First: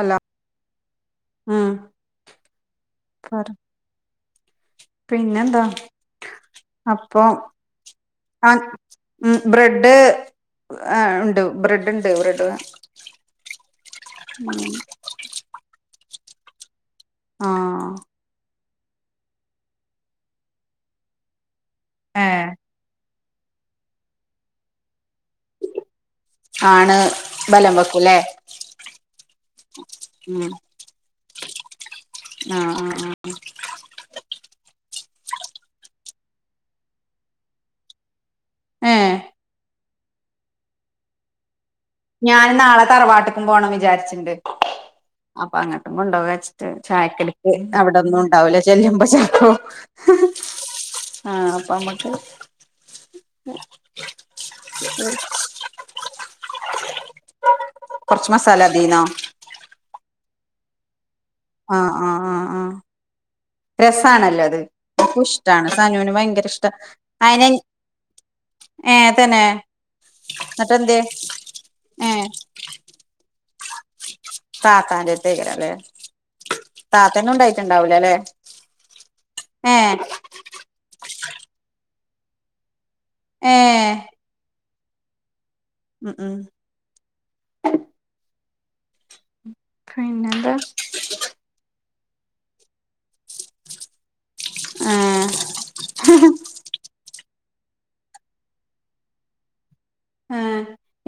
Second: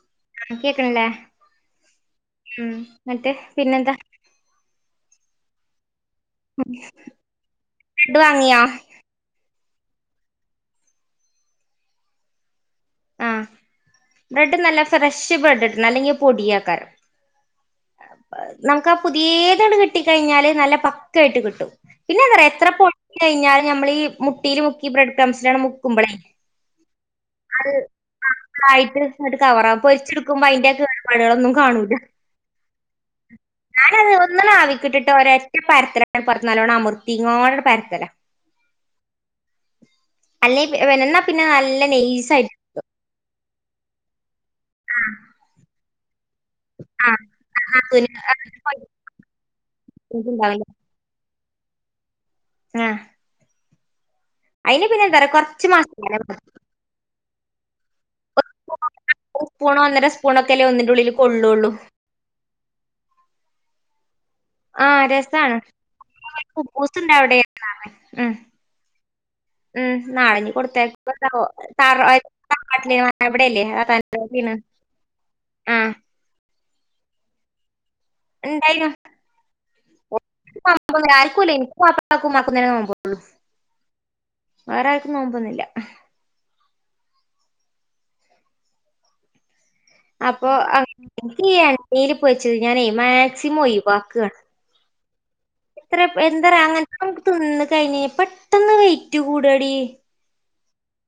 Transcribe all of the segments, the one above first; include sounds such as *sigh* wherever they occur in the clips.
അല്ല ആഹ് കെക്കണില്ലേ ഉം മ് എന്നിട്ട് പറ പിന്നെന്താ പിന്നെന്താ അപ്പം ബ്രെഡ് ആ വാങ്ങിയോ മ് ബ്രെഡ് ഇണ്ട് ബ്രെഡ് ഇണ്ട് ബ്രെഡ് വേ ആഹ ബ്രെഡ് നല്ല ഫ്രഷ് ബ്രെഡ് കിട്ടണം അല്ലെങ്കിൽ പൊടിയെക്കാരം ആഹ നമുക്ക് ആാാ പുതീയതാണ്ട് കിട്ടി കഴിഞ്ഞാല് നല്ല പക്കായിട്ട് കിട്ടും പിന്നെ എന്താറിയോ എത്രപ്പോ കഴിഞ്ഞാല് നമ്മള് ഈ മുട്ടീല് മുക്കി ബ്രെഡ് ക്രംസിലാണ്ട് മുക്കുമ്പളേ ആണ് ബലം വെക്കൂല്ലേ അതായിട്ട് കവറാ പൊരിച്ച്ടുക്കുമ്പോ അയിന്റെ കേട്പാടുകളൊന്നും കാണൂല ആഹ ആഹ ആഹ ഞാനത് ഒന്നാണ്ട് ആവിക്കിട്ടിട്ട് ഒരൊറ്റ പരത്തലാണ്ട് പരത്തും നല്ലോണം അമർത്തികാണ്ടാണ്ട് പരത്തലാ ഏ അല്ലേ *inaudible* പിന്നെ നല്ല നെയ് ഞാനും നാളെ തറവാട്ട്ക്കും പോണം വിചാരിച്ച്ണ്ട് ആഹ അപ്പം അങ്ങട്ടും കൊണ്ടോവാച്ച് ചായക്കടിക്ക് നാത്തൂന് അവിടൊന്നും ഉണ്ടാവൂല ചെല്ലുമ്പോ ചാ ഉണ്ടാവില്ല ആഹ് അപ്പമ്മക്ക് ഏ അയിന് പിന്നെ എന്താ അറയോ കൊറച്ച് മസാലമതി കൊറച്ച് മസാല മതീന്നോ ഒരു സ്പൂണോ ഒന്നര സ്പൂണോ ഒക്കല്ലേ ഒന്നിന്റെ ഉള്ളില് കൊള്ളൊള്ളൂ ആഹ ആഹ ആഹ് രസാണല്ലോ അത് ആഹ എനിക്കും രസാണ് ഇഷ്ടാണ് സനുവിന് ഭയങ്കര ഇഷ്ട കുബ്ബൂസ്ണ്ട അവിടെ *inaudible* അയിന് ഏ തന്നെ മ് നാളഞ്ഞ് എന്നിട്ട് എന്ത്യേ കൊടുത്തയക്കുബം എന്താവോ ഏ *inaudible* കാട്ടില എവിടെല്ലേ *unintelligible* ആഹ താത്തെന്നും ഇണ്ടായിട്ടുണ്ടാവൂല ല്ലേ ഇണ്ടെയിനു ഏ ആർക്കുല്ല ഇൻകും വാപ്പാക്കും ഇമ്മാക്കുന്നേ നോമ്പൊള്ളൂ ഏ വേറെ ആർക്കും നോമ്പൊന്നുല്ല മ് മ് അപ്പൊ പിന്നെന്താ ആഹ ഈ എണ്ണീല് പോരിച്ചത് ഞാനേ മാക്സിമം ഒഴിവാക്കാണ് ഏ എത്ര എന്താറിയോ അങ്ങൻതത് തിന്ന് കഴിഞ്ഞാ പെട്ടന്ന് വെയിറ്റ് കൂടാഡി ആഹാ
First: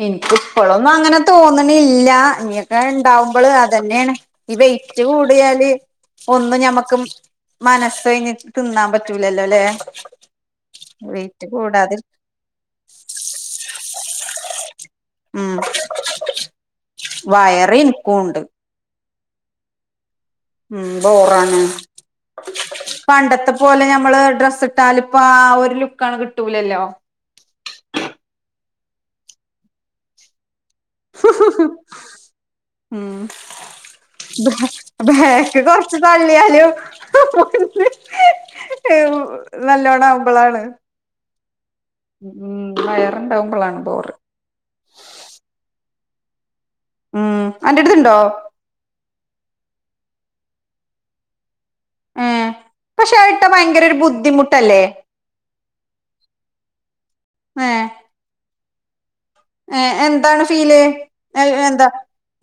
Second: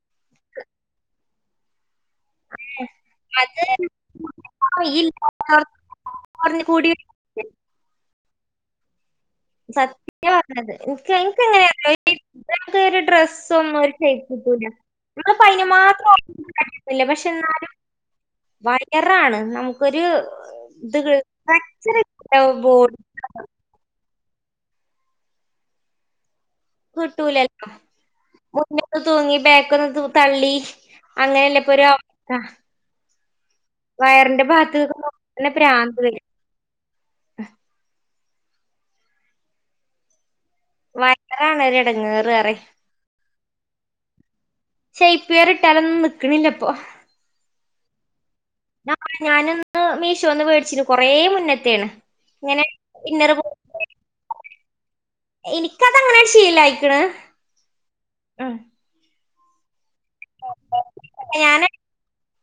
ഇൻക്ക് ഇപ്പോളൊന്നും അങ്ങനെ തോന്ന്ണില്ല ഇനിയൊക്കെ ഇണ്ടാവുമ്പള് അത് അതന്നെയാണ് ഈ വെയിറ്റ് കൂടിയാല് ഒന്നും കൂടി ഞമ്മക്ക് മനസ്സഴിഞ്ഞിട്ട് തിന്നാൻ പറ്റ് പറ്റൂലല്ലൊ ല്ലേ സത്യാ പറഞ്ഞത് ഇൻക്ക് ഇൻക്ക് കൂടാതെ എങ്ങനെയറിയോ നമുക്ക് ഒരു ഡ്രസ് ഒന്നും ഒരു ഷെയ്പ്പ്ട്ടൂല്ല നാപ്പം ഉം അയിന് മാത്രം *unintelligible* പക്ഷെ ഇന്നാലും ഓ ഉണ്ട് കറാണ് നമുക്കൊരു ഉം ഇത് ബോറാണ് ഭയങ്കര ബോഡി പണ്ടത്തെ പ്പ പോലെ ഞമ്മള് ഡ്രസ്സ് ഇട്ടാലിപ്പാ ആ ഒരു ലുക്കാണ്ട് കിട്ടൂലല്ലോ കിട്ടൂലല്ലോ മുമ്പോട്ട് തൂങ്ങി ബേക്കന്ന് തള്ളി. അങ്ങനെയല്ല ഇപ്പൊ ഒരു അവസ്ഥ ഉം വയറിന്റെ ബ ഭാഗത്തേക്ക് നോക്കുമ്പോ തന്നെ ബേക്ക് കൊർച്ച് ഭ്രാന്ത് വരും തള്ളി ന്ന്ലു നല്ലോണം ആവുമ്പളാണ്. വയറാണ് ഒരു എടങ്ങേറ് ഏറ്യും ഉം വയറുണ്ടാവുമ്പളാണ് ബോറ്. ഷെയ്പ് വെയർ ഇട്ടാലൊന്നും നിക്കണില്ലപ്പൊ. ഉം അന്റെ അടുത്ത്ണ്ടോ? ഞാനൊന്ന് മീഷോന്ന് മേടിച്ചിരുന്നു കൊറേ മുന്നത്തേണ് ഏഹ്പക്ഷെ അത്ഇട്ടാ ഭയങ്ക ഓര് ബുദ്ധിമുട്ടല്ലേ എനിക്കത് അങ്ങനാണ്ട് ശീലാലായിക്ക്ണ് ഉം ഏഹ് എന്താണ് ഫീല് ഞാന് എന്താ.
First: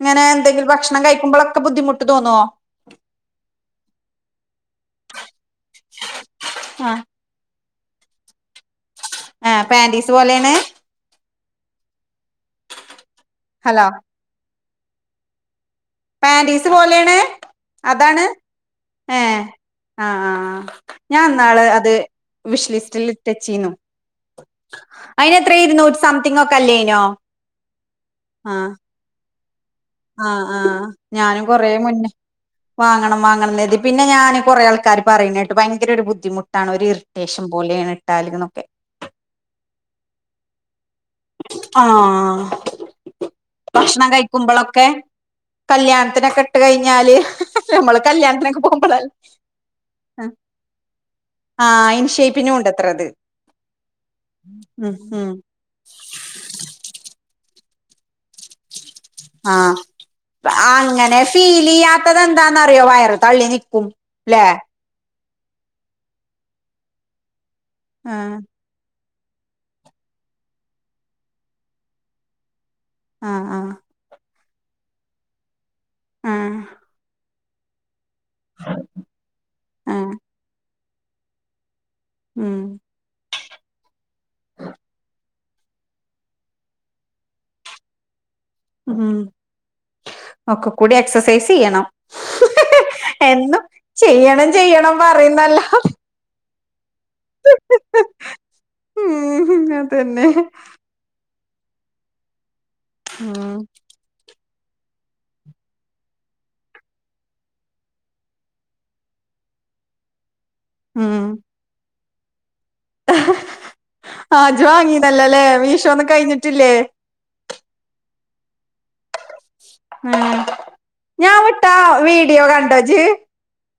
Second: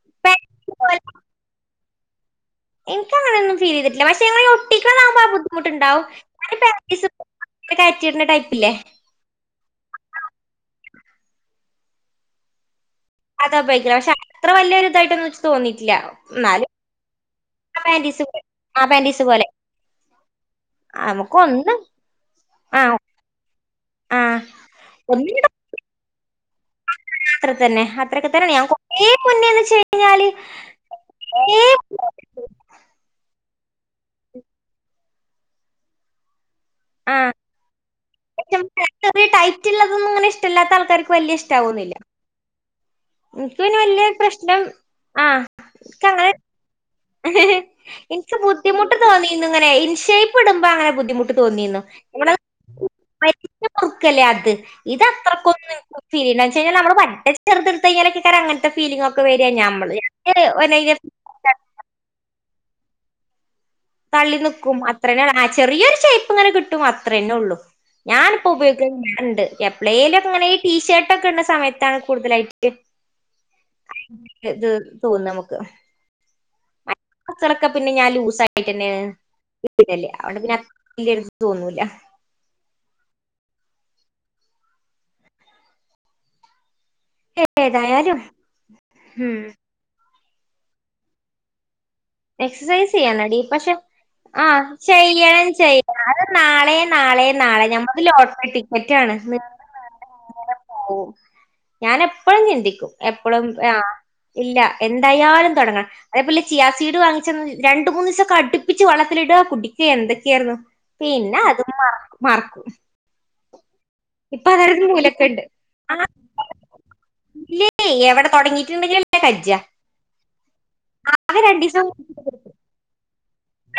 ഇങ്ങന എന്തെങ്കില് പാന്റീസ് ഭക്ഷ കഴിക്കുമ്പൊക്കെ ബുദ്ധിമുട്ട് തോന്നുവോ? എനിക്ക അങ്ങനെയ ഒന്നും ഫീൽ ചെയ്തിട്ടില്ല പക്ഷെ ഒട്ടിക്ക ആഹ് ബുദ്ധിമുട്ടുണ്ടാവും ആ *unintelligible* അ *unintelligible* ടൈപ്പില്ലേ ആഹ് പാന്റിസ് പോലെയാണ്. അതാ ഹലോ ഉപയോഗക്കല് പക്ഷെ അത്ര വലിയോര് ഇതായിട്ടൊന്നു എനിക്ക് തോന്നിട്ടില്ല. പാൻ്റീസ് പോലെയാണ് അതാണ് പോലെ ആ പാന്റീസ് ഏഹ് പോലെ ആഹ് ആഹ് ആ, നമുക്ക് ഞാൻന്നാള് ഒന്ന് അത് വിഷ് ആ ലിസ്റ്റിൽ ഇട്ടെച്ചീനു ആ ഒന്നിനും അതിനന്ത്ര ഇരുനൂ സംതിങ്ങ് ഒക്കെ അല്ലേനോ ആഹ് ഏഹ് മുന്നെ ചെ ആഹ് ആഹ് ഞാനും കൊറേ മുന്നെ. കൊറേ വാങ്ങണം വാങ്ങണം എന്ന് കരുതി പിന്നെ ഞാൻ കൊറേ ആൾക്കാര് പറയിണേട്ട് ഭയങ്കര ഒരു ബുദ്ധിമുട്ടാണ് ഒരു ഇറി ആഹ് ചെറിയ ടൈറ്റള്ളതൊന്നും അങ്ങനെ ഇഷ്ടമില്ലാത്ത ആൾക്കാർക്ക് വലിയ ഇഷ് ആഹ് എനക്ക് പിന്നെ വലിയ ഭക്ഷണം പ്രശ്നം കഴിക്കുമ്പളൊക്കെ ആഹ് കല്യാണത്തിനൊക്കെ ഇട്ട് കഴിഞ്ഞാല് നമ്മള് എനിക്ക് കല്യാണത്തിനൊക്കെ ബുദ്ധിമുട്ട് പോകുമ്പളല്ലേ തോന്നിന്ന് ഇങ്ങനെ ഇൻഷെ പ്പ്ടുമ്പോ അങ്ങനെ ബുദ്ധിമുട്ട് തോന്നിനു ആഹ് ഇൻ ഞമ്മളത് ഷേപ്പിനും ഉണ്ടത്രത് വലിഞ്ഞു മുറുക്കല്ലേ അത് ഉം ഇത് ഉം അത്രക്കൊന്നു പിന്നെന്ന് വച്ചാല് പറ്റെ ചെറുത് എടുത്ത് കഴഞ്ഞാലക്കങ്ങനെ ഫീലിംഗ് ഒക്കെ വരിക നമ്മള് ഫീലെയ്യാത്തത് എന്താന്നറിയോ വയറ് തള്ളി നിക്കും. തള്ളി ല്ലേ നിക്കും അത്രന്നെ ചെറിയൊരു ഷേപ്പ് ഇങ്ങന കിട്ടും അത്രന്നെ ഉള്ളൂ ആ ഞാനിപ്പോ ഉപയോ ണ്ട് എപ്ലേലു അങ്ങനെ ഈ ടീഷർട്ട് ഒക്കെ ഇടണ സമയത്താണ് കൂടുതലായിട്ട്. ആഹ് ആഹ് ഇത് തോന്നുന്നേ നമുക്ക് ആഹ് ച്ചറക്ക പിന്നെ ഞാൻ ലൂസായിട്ടന്നെ ആ ഇടല് അതോണ്ട് പിന്നെ അതില്ലേലും തോന്നൂല. ഉം ഏതായാലും ഉം ഓക്കെ കൂടി എക്സസൈസ് ചെയ്യണം. എക്സസൈസ് ചെയ്യാനോ ഡീ എന്നും പക്ഷെ ചെയ്യണം ആഹ് ചെയ്യണം ചെയ്യ. പറയുന്നല്ലാതെ ഞാന് നാളെ നാളെ നാളെ ഞമ്മക്ക് ലോട്ടറി ടിക്കറ്റാണ്. ഉം അതന്നെ ഞാൻ എപ്പഴും ചിന്തിക്കും എപ്പഴും ഉം ആഹ്. ഇല്ല എന്തായാലും തുടങ്ങണം അതേപോലെ ചിയ ചീട് വാങ്ങിച്ച രണ്ട് മൂന്നീസം ഒക്കെ അടുപ്പിച്ച് വളളത്തിലിട കുടിക്ക എന്തൊക്കെയാര്ന്നു. പിന്നെ അതും മറ മറക്കും. ഇപ്പൊ ആഹ് ജ് അതൊരു വാങ്ങീനല്ലോല്ലേ മൂലക്കുണ്ട് ആഹ് മീഷോന്നും കയിഞ്ഞിട്ടില്ലേ ഇല്ലേ എവടെ തൊടങ്ങിയിട്ട് ഇണ്ടെങ്കില് അല്ലേ കജ്ജ. ഉം ഞാൻ അത് വിട്ടാ വീഡിയോ കണ്ടോ ഇജ്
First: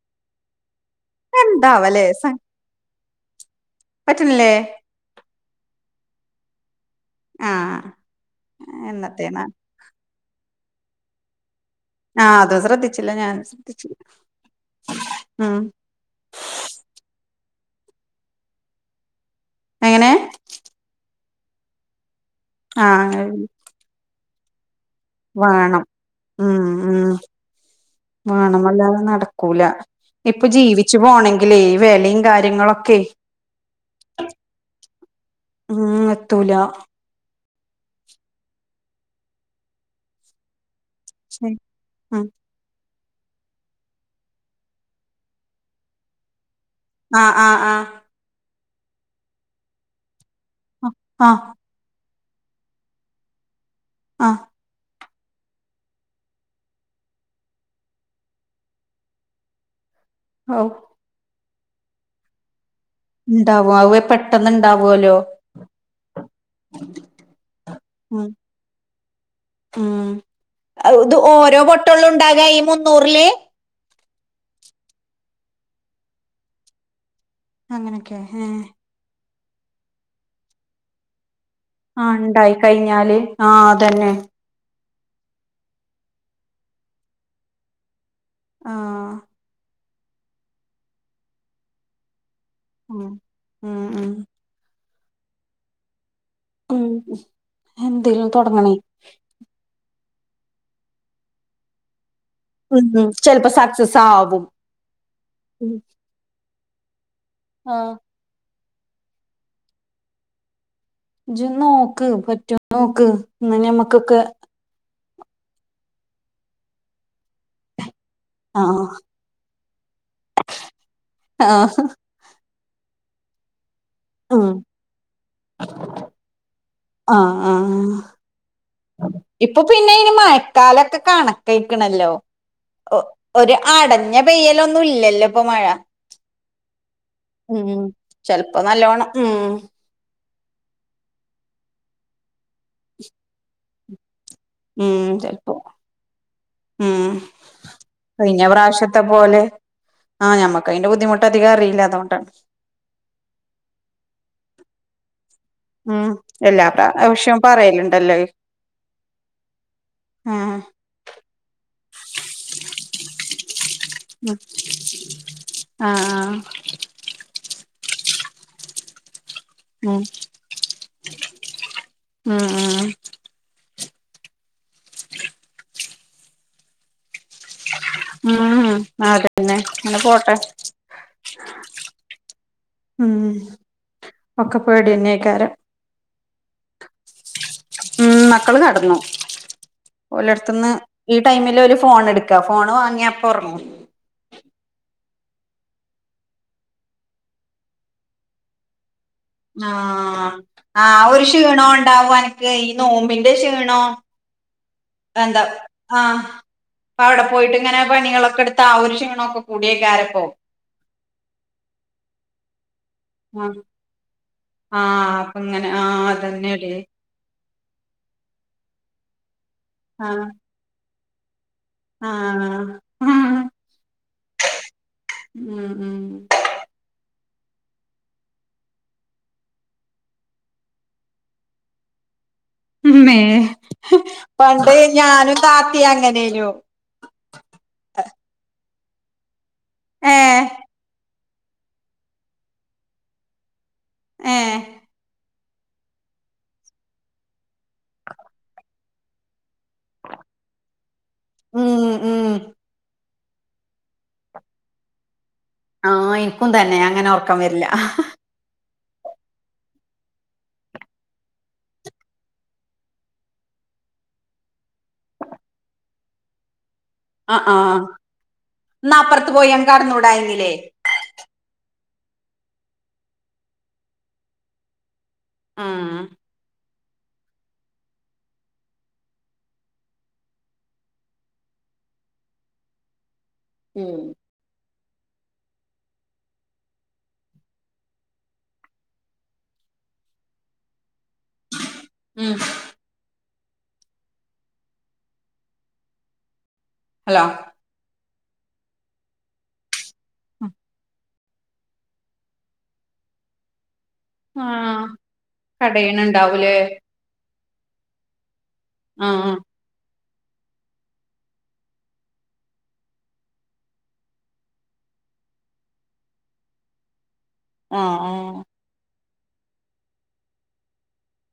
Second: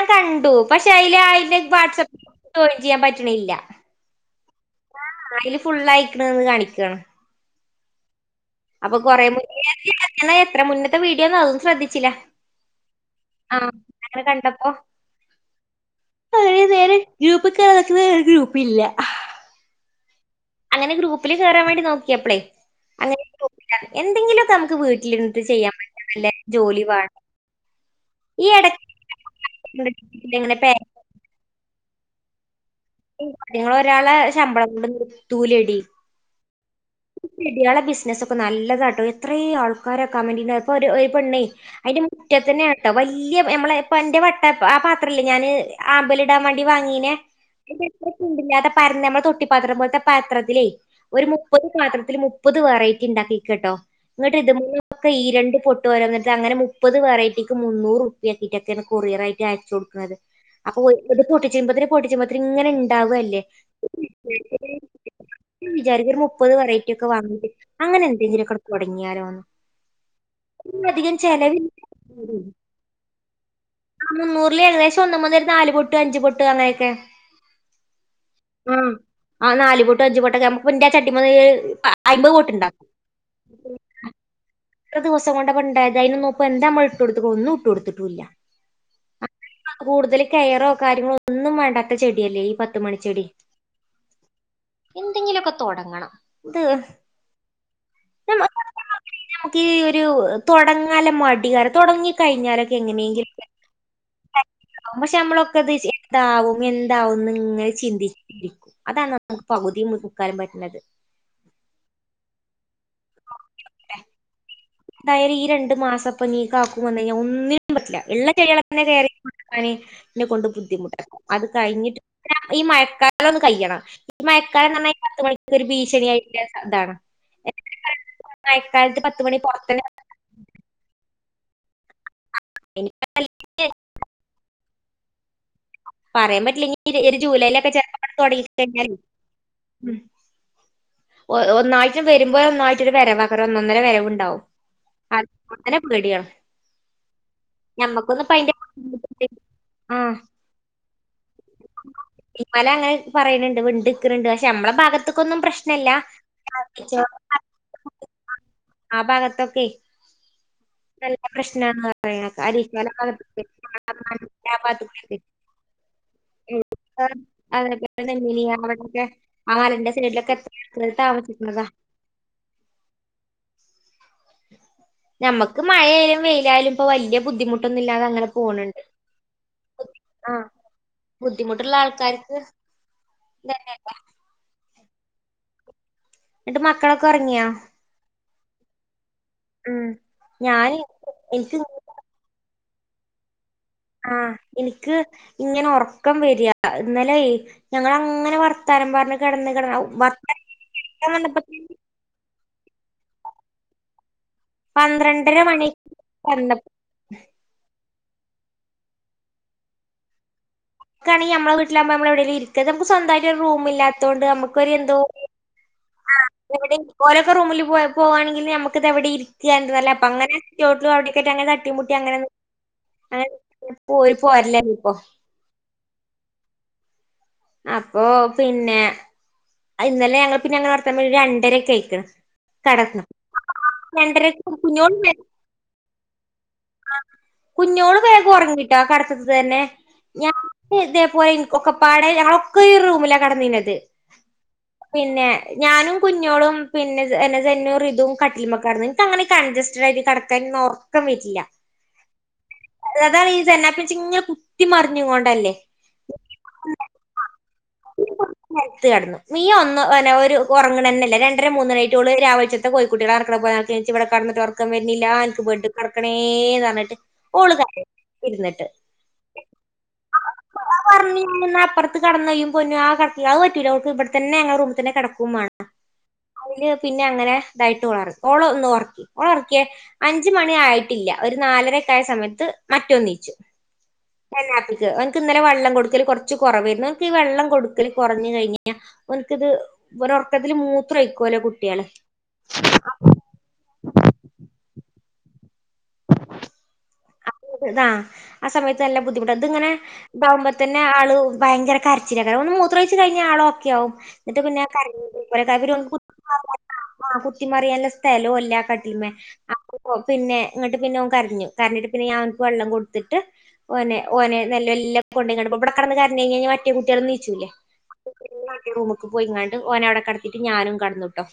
ആഹ് കണ്ടു പക്ഷെ അയില് അയിന്റെ എന്താവലേ വാട്സപ്പിൽ ജോയിൻ ചെയ്യാൻ പറ്റ്ണില്ല പറ്റ്ണില്ലേ ആഹ് അയ്ല് ഫുളളയ്ക്ക്ണ്ന്ന് കാണിക്കാണ് ആഹ് അപ്പൊ കൊറേ മു എ എത്ര മുന്നറ്റത്തെ വീഡിയോന്ന് അത് ശ്രദ്ധി ആഹ് അത് ശ്രദ്ധിച്ചില്ല ഞാന് ശ്രദ്ധിച്ചില്ല അങ്ങനെ ഉം കൊറേ നേരം ഗ്രൂപ്പ് *unintelligible* ഗ്രൂപ്പില്ല എങ്ങനെ? അങ്ങനെ ഗ്രൂപ്പ്ല് കേറാൻ വേണ്ടി നോക്കിയപ്പളെ ആഹ് എന്തെങ്കിലൊക്കെ നമുക്ക് വീ വാണം ഉം ഉം വേണം ഈ വാണം ഇടയ്ക്ക് അല്ലാതെ നടക്കൂല ഇപ്പ ഇങ്ങനെ പാരന്റിങ് ജീവിച്ച് പോണെങ്കില് വെലിം കാര്യങ്ങളൊക്കെ ങ്ങളെ ഒരാളെ ശമ്പളം കൊണ്ട് നിർത്തൂലെടി തുല ചെട്യളെ ബിസ്സ്നസ്സൊക്കെ നല്ലതാട്ടോ എത്രേ ആൾക്കാരാ കമൻ്റിന് ഇപ്പൊര് ഒര് പെണ്ണെയ് ശരി. അയ്ന്റെ ഉം മുറ്റത്തന്നെ ട്ട വല്ല്യ നമ്മളെ ഇപ്പ ഇന്റെ വട്ട പ ആ പത്രല്ലേ ഞാന് ആമ്പല്ടാൻ വേണ്ടി വാങ്ങീ നെ ആഹ് ആഹ് ഒര് ആഹ് അത്ര കുണ്ടില്ലാത്ത പര്ന്ന നമ്മളെ തൊട്ടിപ്പാത്രം പോൽത്തെ പത്രത്തിലെയ് ഒര് മു ആഹ് പ്പത് പാത്രത്തില് മുപ്പത് വെറൈറ്റിണ്ടാക്കിക്കട്ടോ ആഹ് ഇന്നട്ട് ആഹ് ഇതിമ്മല് ഒക്കെ ഈരണ്ട് പൊട്ട് ഓരോന്നെട്ത്ത് അങ്ങനെ മുപ്പത് വെറൈറ്റിക്ക് മുന്നൂറുപ്പ്യാക്കിയിട്ടൊക്കേണ് കൊറിയറയ്റ്റ് അയച്ചൊട്ക്ക്ണത്. ഔ അപ്പൊ ഒന്ന് പൊട്ടിച്ചുമ്പത്തിന് പൊട്ടിച്ചുമ്പത്തിന് ഇങ്ങനെണ്ടാവല്ലെ ഇണ്ടാവും അത് പെട്ടെന്ന് ഇണ്ടാവോലോ വിചാരിക്ക ഒര് മു പ്പത് വെറൈറ്റി ഒക്കെ വാങ്ങീട്ട് ഉം അങ്ങനെന്തെങ്കിലൊക്കാണ്ട് തൊടങ്ങിയാലോന്ന് ഉം ഇത് ഓരോ പൊട്ടൊള്ളുണ്ടാകാ ഈ മുന്നൂറ്ല് ആഹ് മുന്നൂർല് ഏകദേശം ഒന്ന്മ്മന്ന് ര് നാല് പൊട്ട്, അഞ്ച് പൊട്ട് അങ്ങനെക്കെ അങ്ങനെക്കെ ഏഹ് ആഹ് അഹ് നാല് പൊട്ട് അഞ്ച് പൊട്ടൊക്കെ മ്മക്ക് ന്റാ ചട്ടിമ്മന്ന് ആഹ് ണ്ടായി കയ്ഞ്ഞാല് ആഹ് അതന്നെ ഇത്ര ദിവസം കൊണ്ടൊക്കെണ്ടായത് അയ്നൊന്നും പ്പ എന്താ നമ്മള് ഇട്ടൊട്ത്ത്ക്കു ഒന്നും ഇട്ടൊട്ത്ത്ട്ടൂല്ല്യ. ആഹ് കൂടുതൽ കെയറോ കാര്യങ്ങളോ ഒന്നും വേണ്ടാത്ത ചെട്യല്ലേ ഈ പ ത്ത് ഉം മണിച്ചെടി ഉം ഉം എന്തെങ്കിലൊക്കെ തൊടങ്ങണം. ഉം എന്തേലും തൊടങ്ങണേയ് നമക്ക് ഈ ഒരു തൊടങ്ങല മടി കാര തൊടങ്ങി കയിഞ്ഞാലൊക്കെ ഉം എങ്ങനേങ്കിലും ചെലപ്പോ സക്സസ് ആവും പക്ഷെ നമ്മളൊക്കെത് താവും എന്താവുംന്ന്ങ്ങനെ ആഹ് ചിന്തി ഇരിക്കും അതാണ് നമുക്ക് പകുതിം മുക്കാലും പറ്റ്ണത്. ഇജ് നോക്ക് പറ്റോ നോക്ക്? ന്നാ ഞമ്മക്കൊക്കെ എന്തായാലും ഈ രണ്ട് മാസപ്പൊനി കാക്കു വന്നെയ്ഞ്ഞ ഒന്നിനും പറ്റില്ല ഇള്ള ആഹ് ചെടികളൊക്കെന്നെ കെയറിങ്ങ് കൊട്ക്കാന് ഇന്നെ കൊണ്ട് ബുദ്ധിമുട്ടാക്കും അത് ആഹ് കയിഞ്ഞിട്ട് ഈ മഴക്കാലൊന്ന് കയ്യണം ഈ ഉം മഴക്കാലംന്ന് ർഞ്ഞാ പത്ത് മണിക്ക് ഒര് ഭീഷണിയായിട്ട്ള്ള താണ്. ആഹ് ആഹ് മയക്കാലത്ത് പത്ത് മണി പോ ഇപ്പൊ പിന്നെ ഇനി മഴക്കാലൊക്കെ കണക്കയ്ക്ക്ണല്ലോ പുറത്തന്നെ ഒഹ് ഒര് അടഞ്ഞ പെയ്യലൊന്നുല്ലല്ലൊ പ്പ മഴ. പറയാൻ പറ്റില്ല ഇനി ര് ഒര് ജൂലൈലെക്കെ ഉം ചെലപ്പാണ്ട് തൊടങ്ങി ചെലപ്പോ കഴിഞ്ഞാല് നല്ലോണം ഉം ഉം ഒഹ് ഒന്നായിട്ട് വരുമ്പൊയൊന്നായിട്ടൊരു വരവാക്കരം ഒന്നന്നര വരവ്ണ്ടാവും. ഉം ചെൽപ്പൊ ഉം ഞമ്മക്കൊന്നും ഇപ്പൊ കയ്ഞ്ഞ അതിന്റെ പ്രാവ്ശത്തെ പോലെ ആ ആഹ് ഞമ്മ അയ്ന്റെ ബുദ്ധിമുട്ടധികറീല്ല അതോണ്ടാണ്. മല അങ്ങനെ പറയ്ന്ണ്ട് വിണ്ട്ക്ക്ണ് ണ്ട് പക്ഷെ മ്മളെ ഭാഗത്ത്ക്കൊന്നും പ്രശ് ഉം എല്ലാ പ്രാവിശ്യം പറയല്ണ്ടല്ലഹ്. ആഹ് ഭാഗത്തൊക്കെ ആഹ് നല്ല പ്രശ്നാ ന്ന ണ ക്ക ആര് *unintelligible* ഉം ആഹ് ആഹ് *unintelligible* ആറിന്റെ ഉം സൈഡിലൊക്കെ *unintelligible* താമസിക്കുന്നതാ ഉം ഞമ്മക്ക് മഴായാലും വെയ്ലായാലും പ്പൊ വല്ല്യാ ബുദ്ധിമുട്ടൊന്നും ല്ലാതെ അങ്ങനെ ഉം ഉം പോണ്ണ്ട് അതന്നെ അങ്ങനെ ആ പോട്ടെ ബുദ്ധിമുട്ട്ള്ള ആൾക്കാർക്ക് ഉം *unintelligible* ഒക്കെ പേടിന്നേക്കാരം ന്ന്ട്ട് മക്കളൊക്കൊർങ്യോ ഉം മക്കള് കെട്ന്നു ഉം ഓലെട്ത്ത്‌ന്ന് ഞാന് ഈ എനിക്ക് ടൈമിലൊരു ഫോണെട്ക്കാ ഫോണ് വാങ്യാ അപ്പൊർങ്ങും ആ ഇൻക്ക്ങ്ങനെ ഒർക്കം വെരാ ഇന്നലെ ഞങ്ങളങ്ങനെ വർ ത്താനം പർഞ് കെട്ന്ന ആ ആ ഒരു ക്ഷീണോണ്ടാവും അൻക്കെ ഈ നോമ്പിന്റെ ക്ഷീണോ പന്ത്രണ്ടര എന്താ മണി ആ വന്നപ്പക്കാണെങ്കി പ്പവടെ പോയിട്ട് ങ്ങനെ പണിയാളൊക്കെട്ത്ത്‌ ആ ഒര് ശീണോക്കെക്കൂടിയെക്കാരപ്പോ ക്കാണി ഞമ്മളെ വിട്ടിലാവുമ്പോ നമ്മളെവെടെ ഇരി *unintelligible* സൊന്തായ്ട്ട് ഒരു ആഹ് റൂമില്ലാത്തോണ്ട് നമുക്കൊര് എന്തോ ആഹ് അപ്പ ഇങ്ങനെ ആഹ് ആ അതന്നെടി ഓരോക്കെ റൂമ് ല് പോയപ്പോ വാണെങ്കില് നമുക്കത് എവെടെ ഇരിക്യായ്ര്ന്നല്ലോ ആഹ് പ്പങനെ *unintelligible* ട്ടിമുട്ടി അങ്ങനെ ആഹ് അങ്ങനെ പോയി പോർലാ ഇപ്പോ ഉം ഉം അപ്പൊ പിന്നെ അത് ഇന്ലെ ഞങ്ങൾ പിന്നെ ആടെത്തുമ്പോക്ക് രണ്ടരെക്കെയ്ക്ക്ണ് മ്മേ പണ്ട് ഞാനും താത്തീം അങ്ങനേനു ആ കുഞ്ഞോള് വേഗം ഒറ്ങ്ങിട്ടോ ആ കെടത്ത്ത്തെന്നെ ഏഹ് ഞാന് ഇതേ പോയി ഒക്കെപ്പാടെ ഞങ്ങളൊക്കീ റൂമിലാ കെടന്നീന്നത് ഏ പിന്നെ ഞാനും കുഞ്ഞോളും പിന്നെ എന സെന്നും റിദും കട്ടിൽമ്മേ കെടന്ന് ക്ക ങ്ങനെ കൺജസ്റ്റടായിട്ട് കെടക്കാൻന്നൊർക്കം വെര്ല്ല ഉം ഉം അതാണ് *unintelligible* ഇങ്ങനെ കുത്തിമറിഞ്ങൊണ്ടെന്നെ ആ ഇൻക്കും തെന്നെ അങ്ങനെ ഒർക്കം വെര്ല്ല നെൽത്ത് കെട്ന്നു മിയ ഒന്ന് ന്നെ ഒരു ഒറങ്ണെന്നെല്ല രണ്ടര മൂന്നണിയായിട്ടും ഓള് രാവെൾച്ചത്ത്‌ കോയ്ക്കുട്ട്യാള് കെട്ക്ക്ണ പോലെ *unintelligible* ക്കം വര്നില്ലാ ൻക്ക് ബെഡ് കെടക്കണേന്ന് ർഞ്ട്ട് അ ആ ന്നാ അപ്പർത്ത് പോയിയാൻണ്ട് കെട്ന്നൂടായിര്ന്നില്ലേ പറഞ്ഞന്ന് അപ്പർത്ത് കെടന്നോ യ്യും പൊന്നും ആ കട്ട്ല് അത് പറ്റൂല ഓക്ക് ഇവ്ട് തെന്നെ ഞങ്ങളെ റൂമ്ത്തെന്നെ കെട ക്കും വാണം ആഹ് അയ്ല് പിന്നങ്ങനെ തായിട്ട് *unintelligible* ഓളൊർക്ക്യാ അഞ്ച് മണി ആയിട്ടില്ല ഒര് നാലരക്കായ സമയത്ത് മറ്റൊൻ നീച്ച് ഉം എന്നാപ്പിക്ക് ഓൻക്ക് ഇന്നലെ വെള്ളം കൊട്ക്കല് കൊർച്ച് കൊറവെര്ന്നു ഓൻക്കീ വെള്ളം കൊട്ക്കല് കൊർഞ് കയ്ഞ ഓൻക്ക്ത് ഒരൊർക്കത്തില്മൂത്രോയ്ക്കുല്ലോ കുട്ട്യാള് ഉം അപ് ഹലോ ആ ആ സമയത്ത് നല്ല ബുദ്ധിമുട്ടാ ത്ങ്ങനെ താവുമ്പോത്തെന്നെ ആള് ഭയങ്കര കരച്ചിലേക്കാരം ഒന്ന് മൂത്രോയ് ച്ച് കയ്ഞ്ഞാ ആള് ഓക്കെആവും ആഹ് കടയണ് ഇണ്ടാവൂലേ *unintelligible* ആ കുത്തിമറിയാള്ള സ്ഥലോല്ല കട്ടിൽമേ ആഹ് അ പിന്നെ ന്ന്ട്ട് പിന്നെ ഓൻ കരഞ്ഞു കരഞ്ഞിട്ട പിന്നെ ഞാ ഓൻക്ക് വെള്ളം കൊട്ത്തിട്ട് ഓനെ ഓനെ നെല്ലെ നെല്ലെ കൊണ്ട്യ്ങ്ങാണ്ട് ഇവടെ കെടന്ന് കരഞയ് ഞ്ഞ മറ്റേ കുട്ട്യാളും നീച്ചൂല്ലേ ആ ആ ഈ റൂമ്ക്ക് പോയിങ്ങാണ്ട് ഓനവടെ കടത്തിട്ട് ഞാനും കടന്നുട്ടോ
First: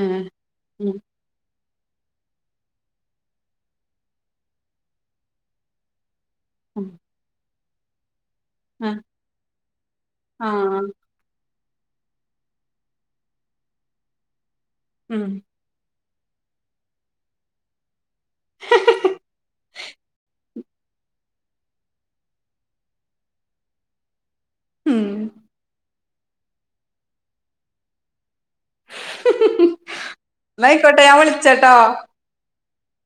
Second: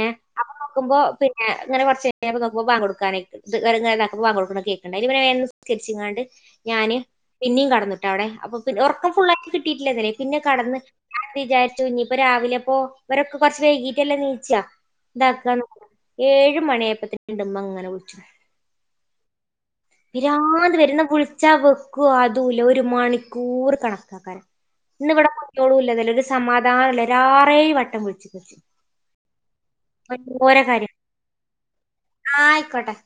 ഏ ഏഹ് അപ്പൊ നോക്കുമ്പോ പി ന്നെ ങ്ങനെകൊർച്ചയ് നോക്ക്മ്പോ ബാങ്ക് കൊടുക്കാനായ്ക്ക്ണ് *unintelligible* അയ്ലെ പിന്നെ വേം നിസ്ക്കരിച്ച്ങ്ങാണ്ട് ഉം ഞാന് പിന്നിം കെട്ന്നു ട്ടോ അവടെ അപ്പൊ പി ആഹ് ഒർക്കം ഫുള്ളായി കിട്ടിട്ടില്ലന്നലെ പിന്നെ കെടന്ന് ആഹ് ഞാൻ വിചാരിച്ചു ഞ്ഞിപ്പോ രാവിലെ പ്പോ ഇവരൊക്കെ കൊർച്ച് വൈകീട്ടല്ലെ നീച്ചാ ഉം ഇതാക്കാൻ ഏഴ് മണിയപ്പത്തേന്ൻ്റുമ്മ അങ്ങനെ വിളിച്ചു - പിരാന്ത് വരും ന്നാ വിളിച്ചാ വെക്വോ അതൂല്ല ഒര് മണിക്കൂർ കണക്കാക്കാരം ഉം ഇന്ന് ഇവ്ടെ കുട്വോളുംല്ല ഒരു സമാധാനുല്ല ഒരാറെയ് വട്ടം വിള്ച്ച് ഓരോ കാര്യം ന്നായിക്കോട്ടെ ഞാൻ വിളിച്ചട്ടോ ആയിക്കോട്ടെ